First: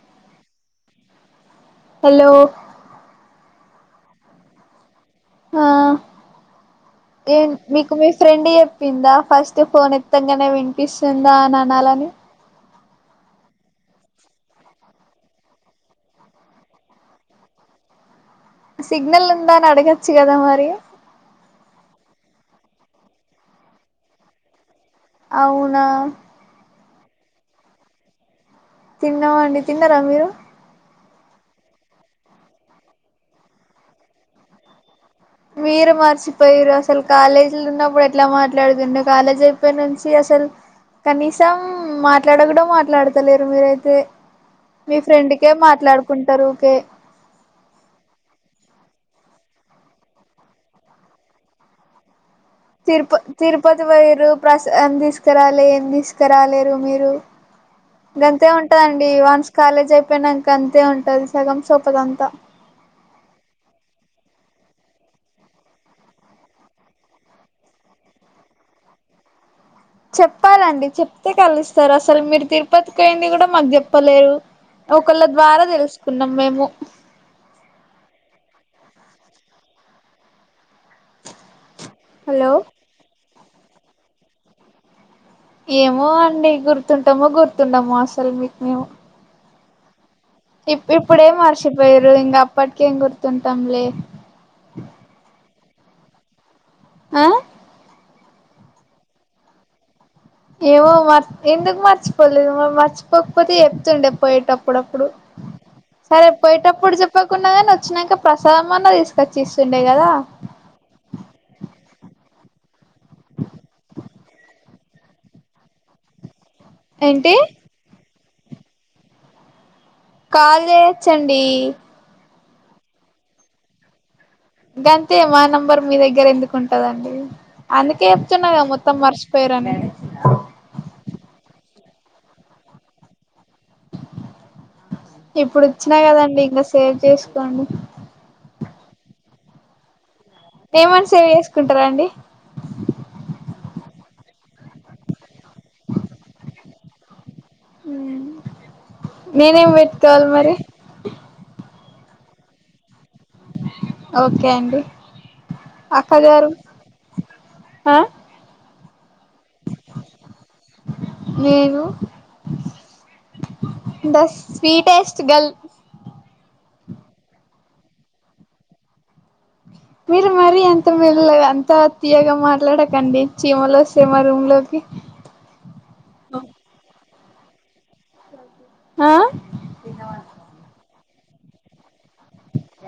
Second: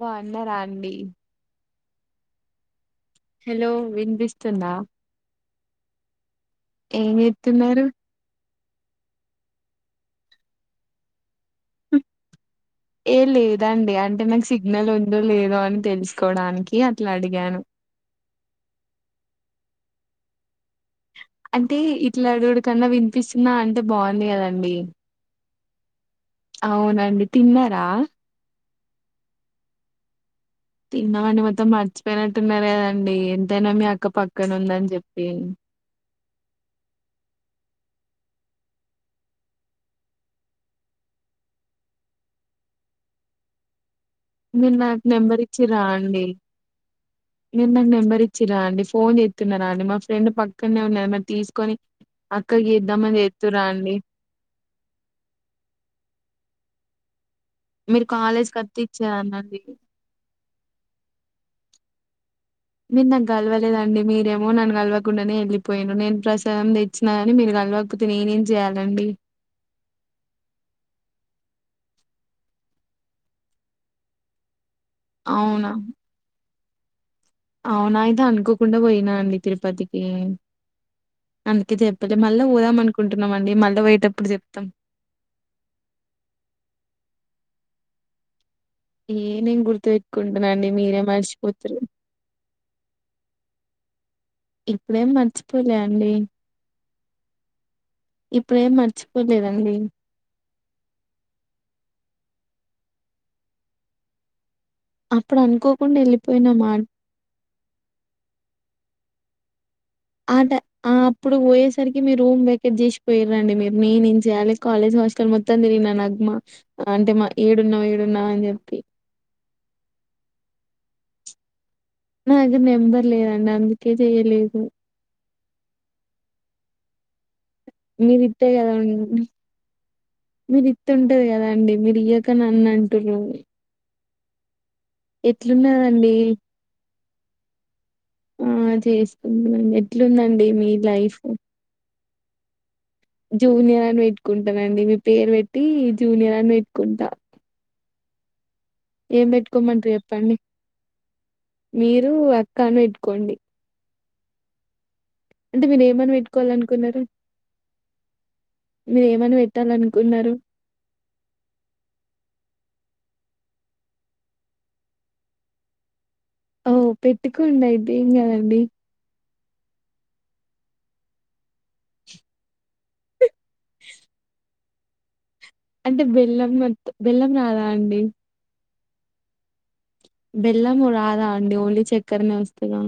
బాగున్నారండి hello hello వినిపిస్తుందా ఆ ఏం మీకు మీ ఫ్రెండ్ చెప్పిందా ఫస్ట్ ఫోన్ ఎత్తంగానే వినిపిస్తుందా అని అనాలని ఏ లేదండి అంటే నాకు సిగ్నల్ ఉందో లేదో అని తెలుసుకోడానికి అట్లా అడిగాను సిగ్నల్ ఉందా అని అడగచ్చు కదా మరి అంటే ఇట్లా అడుగుడు కన్నా వినిపిస్తుందా అంటే బాగుంది కదండి అవునా అవునండి తిన్నారా తిన్నామండి తిన్నారా మీరు తిన్నమండి మొత్తం మర్చిపోయినట్టున్నారు కదండి ఎంతైనా మీ అక్క పక్కన ఉందని చెప్పి మీరు మర్చిపోర్రు అసలు కాలేజీలో ఉన్నప్పుడు ఎట్లా మాట్లాడుతుండే కాలేజ్ అయిపోయి నుంచి అసలు కనీసం మాట్లాడకుడ మాట్లాడతలేరు మీరైతే మీరు మీ నాకు నెంబర్ ఫ్రెండ్కే ఇచ్చిరా అండి మాట్లాడుకుంటారు ఊకే మీరు నాకు నెంబర్ ఇచ్చరా అండి ఫోన్ చేస్తున్నారా అండి మా ఫ్రెండ్ పక్కనే ఉన్నారు మరి తీసుకొని అక్కకి తిరుప చేద్దామని చేత్తురా తిరుపతి అండి పోయిర్రు ప్రసాదం తీసుకురాలే ఏం తీసుకురాలేరు మీరు మీరు గంతే కాలేజ్ కత్తి ఉంటదండి వన్స్ ఇచ్చారనండి కాలేజ్ అయిపోయినాక అంతే ఉంటంది సగం సోపతి అంతా మీరు నాకు గలవలేదండి మీరేమో నన్ను గలవకుండానే వెళ్ళిపోయినిల్లు నేను ప్రసాదం తెచ్చిన కాని మీరు కలవకపోతే నేనేం చేయాలండి చెప్పాలండి చెప్తే కలుస్తారు అసలు మీరు తిరుపతికి పోయింది కూడా మాకు చెప్పలేరు ఒకళ్ళ ద్వారా అవునా తెలుసుకున్నాం మేము అవునా అయితే అనుకోకుండా పోయినాండి తిరుపతికి అందుకే చెప్పాలె మళ్ళా హలో పోదాం అనుకుంటున్నాం అండి మళ్ళీ పోయేటప్పుడు చెప్తాం ఏమో అండి గుర్తుంటామో గుర్తుండమో అసలు మీకు మేము ఏ నేను గుర్తు పెట్టుకుంటునండి ఇప్ మీరే ఇప్పుడేం మర్చిపోతరు మర్చిపోయారు ఇంగ అప్పటికేం గుర్తుంటాంలే ఇప్పుడేం మర్చిపోలే అండి ఆ ఇప్పుడే మర్చిపోలేదండి ఏమో మర్ ఎందుకు మర్చిపోలేదు మరి మర్చిపోకపోతే చెప్తుండే పోయేటప్పుడు అప్పుడప్పుడు అప్పుడు అనుకోకుండా సరే వెళ్ళిపోయినామా పోయేటప్పుడు చెప్పుకున్న గాని వచ్చినాక్క ప్రసాదం అన్నా తీసుకొచ్చి ఇస్తుండే కదా అంటే ఆ అప్పుడు పోయేసరికి మీరు రూమ్ వెకెట్ చేసి పోయిరండి మీరు నేను ఏం చేయాలి కాలేజ్ హాస్టల్ మొత్తం తిరిగినా నగ్మా అంటే మా ఏంటి ఏడున్నావ్ ఏడున్నావ్ అని చెప్పి కాల్ చేయచ్చండి నాదగ్గర నెంబర్లేదండి అందుకే చెయలేదు గంతే మా నెంబర్ మీ దగ్గర ఎందుకు ఉంటదండి అందుకే మీరు చెప్తున్నా ఇత్తే కదా మొత్తం ఉం- మర్చిపోయర్రు అని మీరు ఇత్తుంటది కదా అండి మీరు ఇయ్వక న్నానుంటున్రు ఇప్పుడు ఇచ్చినా ఎట్లున్నదండి కదండి ఇంకా సేవ్ చేసుకోండి ఆ చేసుకుంటాం ఎట్లుందండి మీ ఏమనీ లైఫ్ సేవ్ చేసుకుంటారండి జూనియర్ అని పెట్టుకుంటానండి మీ పేరు పెట్టి జూనియర్ అని పెట్టుకుంటా ఏం నేనేం పెట్టుకోమంటారు పెట్టుకోవాలి చెప్పండి మరి మీరు అక్క అని పెట్టుకోండి ఓకే అండి అంటే మీరు ఏమని అక్కగారు పెట్టుకోవాలి అనుకున్నారు ఆ మీరు ఏమని పెట్టాలనుకున్నారు నేను ద స్వీటెస్ట్ గల్ ఓ పెట్టుకోండి అయితే ఏం కదండి మీరు మరి అంత మెల్లగా అంత తీయగా మాట్లాడకండి చీమలోస్తే మా రూమ్ లోకి అంటే బెల్లం బెల్లం రాదా అండి ఆ బెల్లము రాదా అండి ఓన్లీ చక్కరనే వస్తదా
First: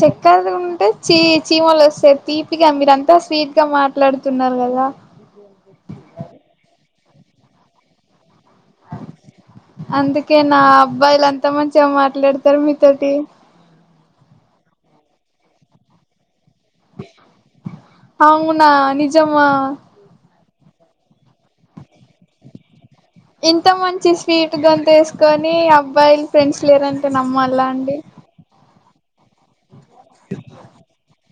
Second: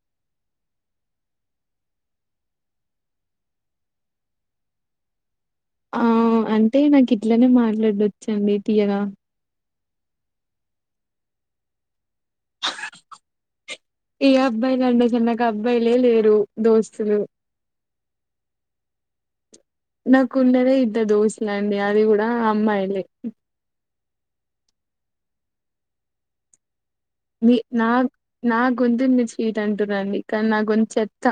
చక్కరది ఉంటే చీ చీమలు వస్తాయి తీపిగా మీరంతా స్వీట్ గా మాట్లాడుతున్నారు కదా ఆ అంటే నాకు ఇట్లనే మాట్లాడొచ్చండి తీయగా అందుకే నా అబ్బాయిలు అంతా మంచిగా మాట్లాడతారు మీతోటి. ఏ అబ్బాయిలండి అసలు నాకు అబ్బాయిలే లేరు దోస్తులు అవునా నిజమా? నాకు ఉన్నదే ఇద్దరు దోస్తులేండిఅది కూడా అమ్మాయిలే. ఇంత మంచి స్వీట్ గొంతు ఏసుకొని అబ్బాయిలు ఫ్రెండ్స్ లేరని మీ నా నా గొంతు మీ చీట్ అంటున్నాండి కానీ నా గొంతు చెత్త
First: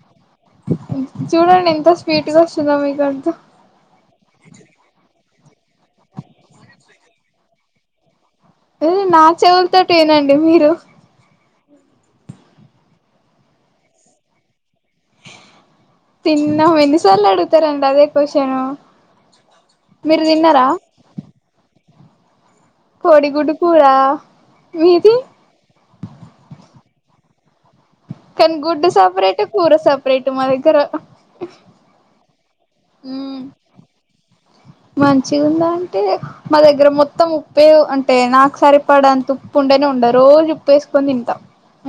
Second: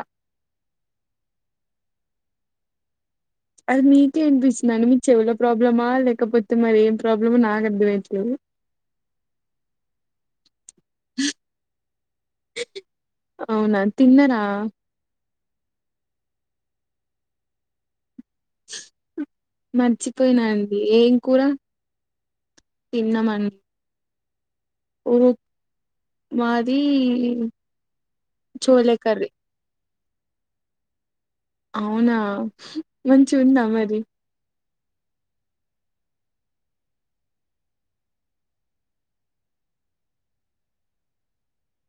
చూడండి ఎంత స్వీట్గా వస్తుందొ మీ గొంతు అది మీకే ఇనిపిస్తుదండి మీ చెవుల ప్రాబ్లమా, లేకపోతే మరి ఏం ప్రాబ్లమో నాకు అర్థమయట్లేదు. ఎ నా చెవులతోటి ఈనండి మీరు అవునా తిన్నరా? తిన్నాం ఎన్నిసార్లు అడుగుతారండి అదే క్వశ్చను మీరు మర్చిపోయినా తిన్నారా? అండి ఏం కూరా? కోడిగుడ్డు కూరా ఉనద్ మాది కానీ గుడ్డు చోలే కర్రీ సెపరేట్, కూర సెపరేట్ మా దగ్గర అహ్ అవునా మంచి ఉందా మరి? మంచి ఉందా అంటే? మా దగ్గర మొత్తం ఉప్పె అంటే నాకు సారి పడంత ఉప్పు ఉండేనే ఉండ రోజు ఉప్పు వేసుకొని తింటాం.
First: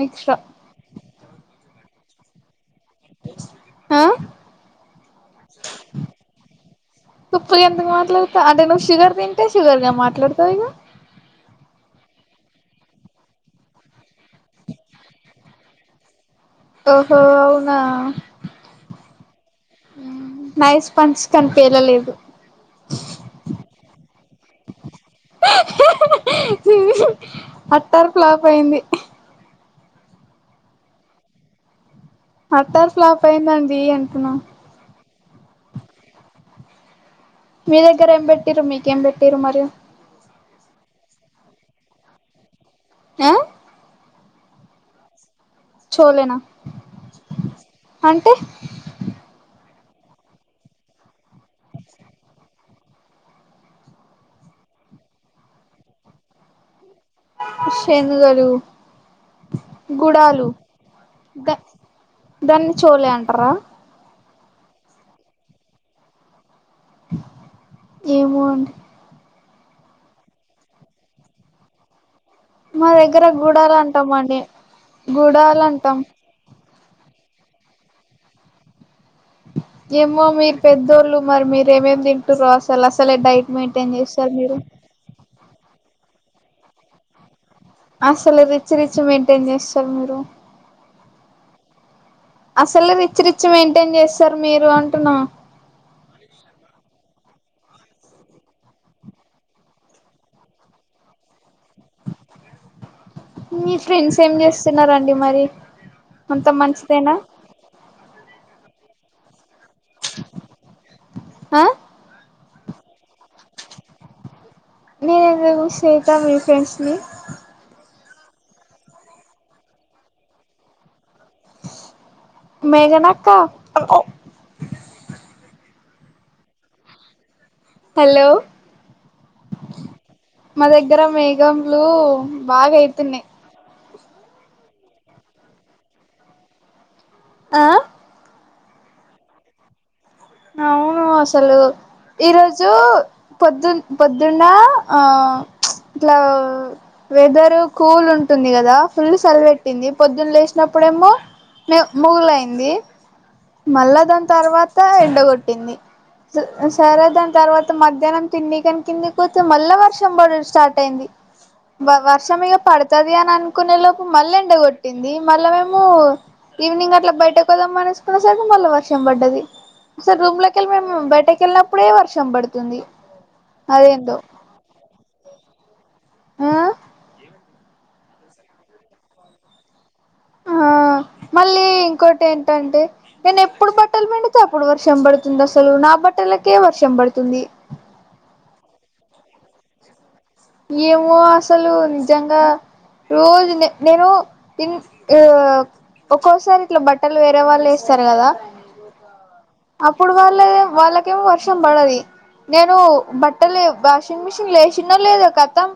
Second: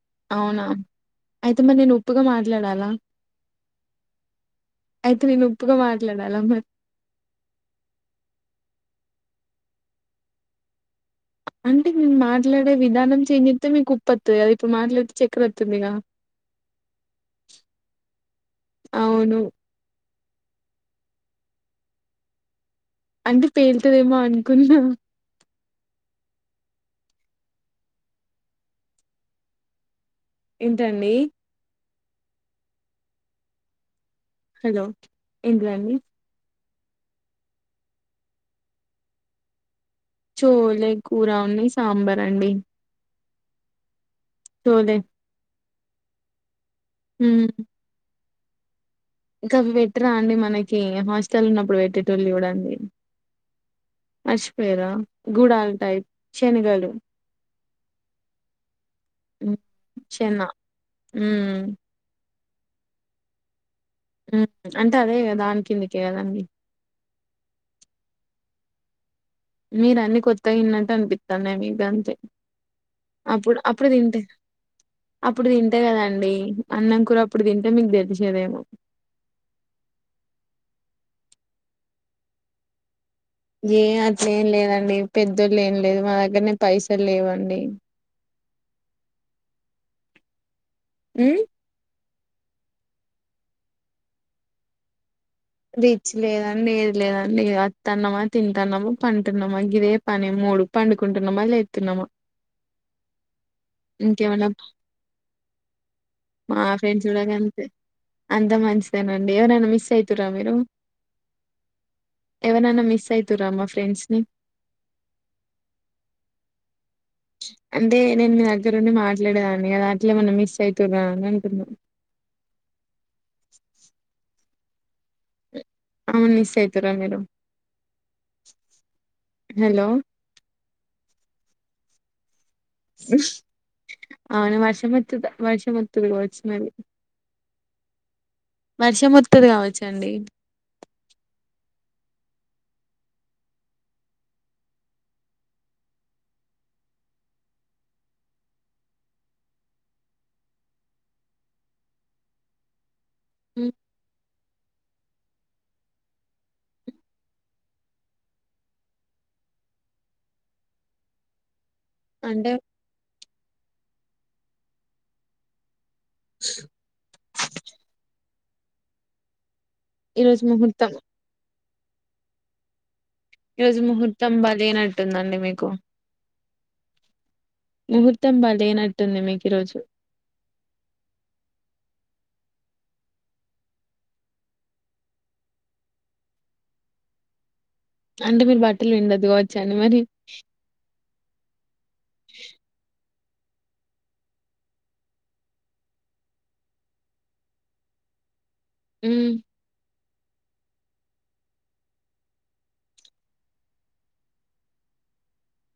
ఎక్స్ట్రా అవునా అయితే మరి నేను ఉప్పుగా మాట్లాడాలా ఆ అయితే నేను ఉప్పుగా మాట్లాడాలమ్మా ఉప్పుగా ఎందుకు మాట్లాడతా అంటే నువ్వు షుగర్ తింటే షుగర్ గా మాట్లాడతావు ఇగ అంటే నేను మాట్లాడే విధానం చేంజ్ అయితే మీకు కుప్పొత్తది కద ఇప్పుడు మాట్లాడితే చక్కెర వతుందిగా ఓహో అవునా అవును నైస్ స్పంచ్ కని పేలలేదు అంటే పేలుతదేమో అనుకున్నా హ్హ్హ్హ్ హుహ్ అట్టార్ ఫ్లాప్ అయింది. ఏంటండి? అత్తర్ ఫ్లాప్ అయిందండి అంటున్నా హలో ఇంద్రా అండి మీ దగ్గర ఏం పెట్టిరు, మీకేం పెట్టిరు మరి? చోలే కూర ఉంది సాంబార్ అండి ఆ తోలే చోలేనా హు అంటే? ఇంకా అవి పెట్టరా అండి మనకి హాస్టల్ ఉన్నప్పుడు పెట్టేటోళ్ళు చూడండి. మర్చిపోయరా గుడాల టైప్ శనిగలు శనుగలు చెన్న గుడాలు గ ఉమ్ దాన్ని చోలే అంటరా? ఉహు అంటే అదేగ దాని కిందుకే అదండి ఏమో అండి మీరు అన్ని కొత్తగా విన్నట్టు అనిపిత్తన్నాయి మీద అంతే మా దగ్గర అప్పుడు గుడాలు అప్పుడు అంటాం తింటే అండి అప్పుడు గుడాలు తింటే అంటాం కదాండి. అన్నం కూరా అప్పుడు తింటే మీకు దేలిచేదేమో ఏమో మీరు పెద్దోళ్ళు మరి మీర ఏమేమి తింటార అసలు అసలే డైట్ ఏ మెయింటైన్ చేస్తారు అట్లేం ఏం మీరు లేదండి పెద్దోళ్ళ ఏం లేదు మా దగ్గరనే పైసలు లేవండి అసలు రిచ్ రిచ్ మెయింటైన్ చేస్తారు మీరు హు అసలు రిచ్ రిచ్ మెయింటైన్ చేస్తారు మీరు అంటున్నా రిచ్ లేదండి ఏది లేదండి వస్తున్నామా తింటాన్నామా పంటున్నామా గిదే పని మూడు పండుకుంటున్నామా లేతున్నామా మీ ఫ్రెండ్స్ ఏం ఇంకేమన్నా చేస్తున్నారండి మరి అంత మా ఫ్రెండ్స్ మంచిదేనా కూడా గంతే అంత మంచిదేనండి ఎవరైనా మిస్ అయితురా మీరు ఆ ఎవరన్నా మిస్ అయితురా మా ఫ్రెండ్స్ ని నేను ఎందుకు మిస్ అయితా మీ ఫ్రెండ్స్ ని అంటే నేను మీ దగ్గరుండి మాట్లాడేదాన్ని అట్ల ఏమన్నా మిస్ ఐయితురా అని అంటున్న మేఘనాక్క ఆమెను మిస్ ఐయితుర మీరు హలో హలో మా దగ్గర మేఘంలు బాగా అయితున్నాయి అవును వర్ష వత్తది వర్షం వత్తది కావచ్చు మరి ఆ వర్ష వత్తది కావచ్చండి అవును అసలు ఈరోజు పొద్దున్ పొద్దున్న ఆ ఇట్లా వెదరు కూల్ ఉంటుంది కదా ఫుల్ సెలవెట్టింది పొద్దున్న లేసినప్పుడేమో లేవు మూలలైయ్యిది మళ్ళా దాని తర్వాత ఎండగొట్టింది సరే దాని తర్వాత మధ్యాహ్నం తిన్నీకి తిన్నికి మళ్ళా వర్షం పడుడు స్టార్ట్ అయింది బా వర్షం అంటే ఇక పడుతది అని అనుకునే లోపు మళ్ళ ఎండగొట్టింది మళ్ళ వేమో ఈవినింగ్ అట్లా బయటకు పోదాం అనేసుకున్న సరకి మళ్ళా వర్షం పడ్డది సరే రూమ్ ఈరోజు లోకి వెళ్లి ముహూర్తం మేము బయటకి వెళ్ళినప్పుడే వర్షం పడుతుంది ఈ రోజు అదేందో ముహూర్తం బలేనట్టుందండి మీకు హ ముహూర్తం బాలేనట్టుంది మీకు ఈ రోజు ఆ మళ్ళీ ఇంకోటెటంటే నేను ఎప్పుడు బట్టలు పిండితే అప్పుడు వర్షం పడుతుంది అసలు నా బట్టలకే వర్షం పడుతుంది అంటే మీరు బట్టలు విండొదు కావచ్చా అని మరి ఏమో అసలు నిజంగా రోజు ఉండే నేను ఇన్ యో ఆ ఒక్కోసారి ఇట్లా బట్టలు వేరే వాళ్ళు వేస్తారు కదా ఉమ్, అప్ ఇప్పుడు వాళ్లే వాళ్ళకేమో వర్షం పడది నేను బట్టలు వాషింగ్ మిషిన్లో ఎసినో లేదో కతం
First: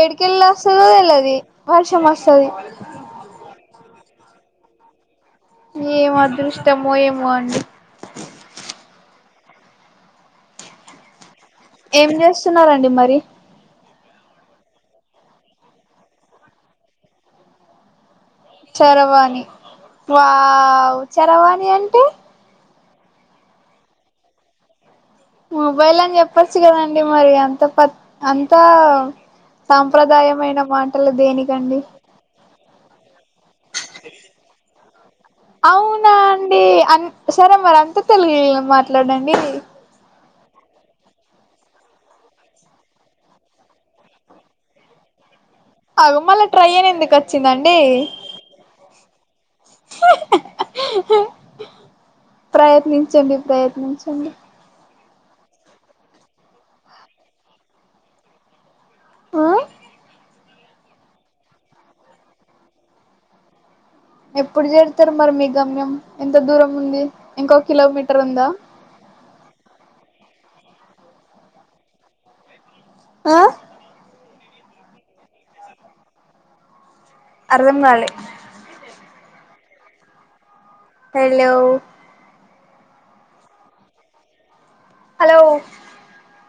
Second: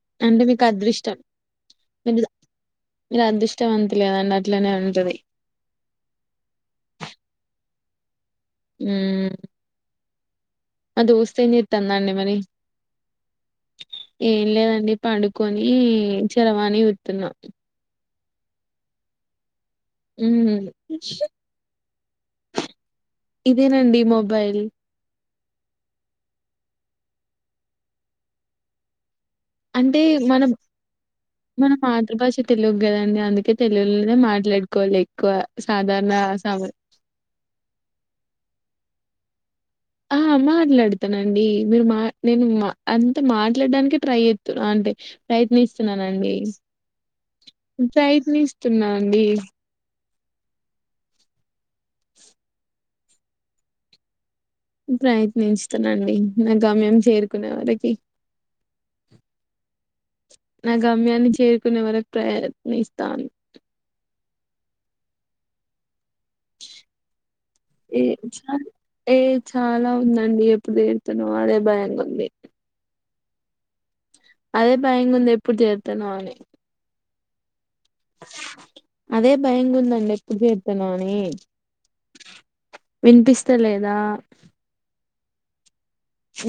ఏడుకెళ్ళ అంటే మీకు వస్తుందో అదృష్టం తెళది వర్షం వస్తుది మీది అదృష్టవంతులే అట్లనే ఉంటది ఏం అదృష్టమో ఏమో అండి ఉమ్ అ దోస్త్ ఏం ఏం చేత్తందండీ మరి చేస్తున్నారండి మరి ఏం లేదండి పండుకొని చరవాణి చూస్తున చరవాణి మ్మ్ వావ్ చరవాణి అంటే ఇదేనండి మొబైల్ మొబైల్ అని చెప్పచ్చు కదండి మరి అంత ప అంతా అంటే మన సాంప్రదాయమైన మాటలు మన దేనికండి మాతృభాష తెలుగు కదండి అందుకే తెలుగులోనే మాట్లాడుకోవాలి ఎక్కువ సాధారణ అవునా స అండి అన్ సరే మరి అంత తెలుగే మాట్లాడండి ఆ మాట్లాడతానండి మీరు మా నేను మా అంత మాట్లాడడానికే ట్రై చేస్తుాన్నా అంటే అగో ప్రయత్నిస్తున్నానండి మళ్ళ ట్రై అని ఎందుకు వచ్చిందండి ప్రయత్నిస్తున్నా అండి ప్రయత్నించండి ప్రయత్నించండి ప్రయత్నించుతానండి నా గమ్యం చేరుకునే వరకి ఆ నా గమ్యాన్ని చేరుకునే వరకు ప్రయత్నిస్తాను ఎప్పుడు చేరుతారు మరి మీ గమ్యం ఎంత దూరం ఉంది ఇంకొ ఏ కిలోమీటర్ ఉందా ఏ చాలా ఉందండి ఎప్పుడు తీరుతనో అదే భయంగుంది ఆ అదే భైంగా ఉంది ఎప్పుడు చేరుతున్నా అని అర్థం కాలే అదే భయంగా ఉందండి ఎప్పుడు చేరుతనొ అని హలో వినిపిస్తా లేదా హలో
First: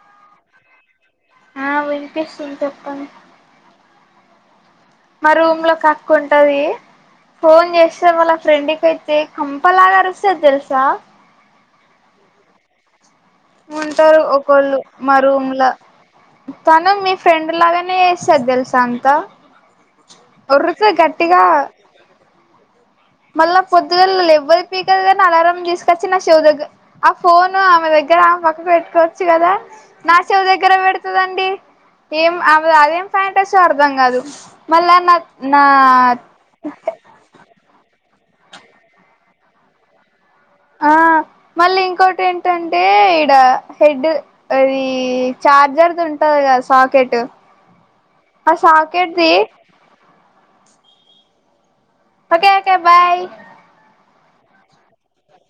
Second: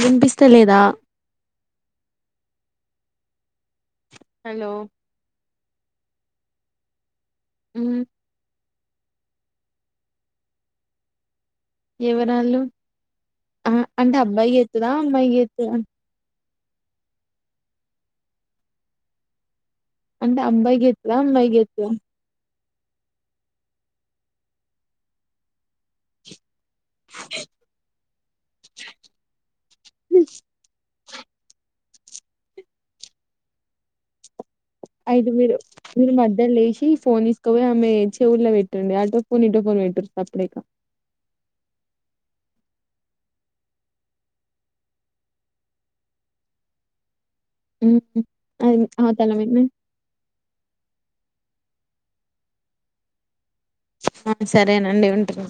వినిపిస్త లేదా ఆ వినిపిస్తుంది చెప్పండి హలో మా రూమ్ లో ఒకక్క ఉంటది ఫోన్ ఉమ్ చేస్తే మళ్ళ ఫ్రెండ్కియి ఎ కంపలాగా అరుస్తది తెలుసా ఎవరాళ్ళు ఆ అంటే ఉంటారు అబ్బాయి ఒకళ్ళు చేత్తదా మా అమ్మాయి రూమ్ లా చేత్తదా తను మీ ఫ్రెండ్ లాగానే ఏస్తారు తెలుసా అంత అంటే అబ్బాయి ఉరుకు చేత్తదా గట్టిగా అమ్మాయి చేత్తదా మళ్ళా పొద్దుగాళ్ళ ఎవ్వరి పీకదు కానీ అలారం తీసుకొచ్చి నా చెవుదగ్గర ఆ ఫోను ఆమె దగ్గర ఆమె పక్కకు పెట్టుకోవచ్చు కదా నా చెవు దగ్గర పెడుతు పెడుత దండి ఏం ఆమెది అదేం ఫాంటసీయో అర్ధం కాదు మళ్ళా నా అయితే మీరు నా మీరు మధ్యలో లేసిఫోన్ ఇస్త అక్కవే ఆమె చెవుళ్లో పెట్టిండి ఆటో ఫోన్ ఇటో ఫోన్ పెట్టిరు సప్పుడేకా ఆ మళ్ళీ ఇంకోటి ఏంటంటే ఇడ హెడ్ అది చార్జర్ది ఉంటది కదా సాకెట్ ఉమ్ అ అది సాకెట్ ది అవతల విని ఓకే ఓకే బాయ్ ఆ సరేనండి ఉంటను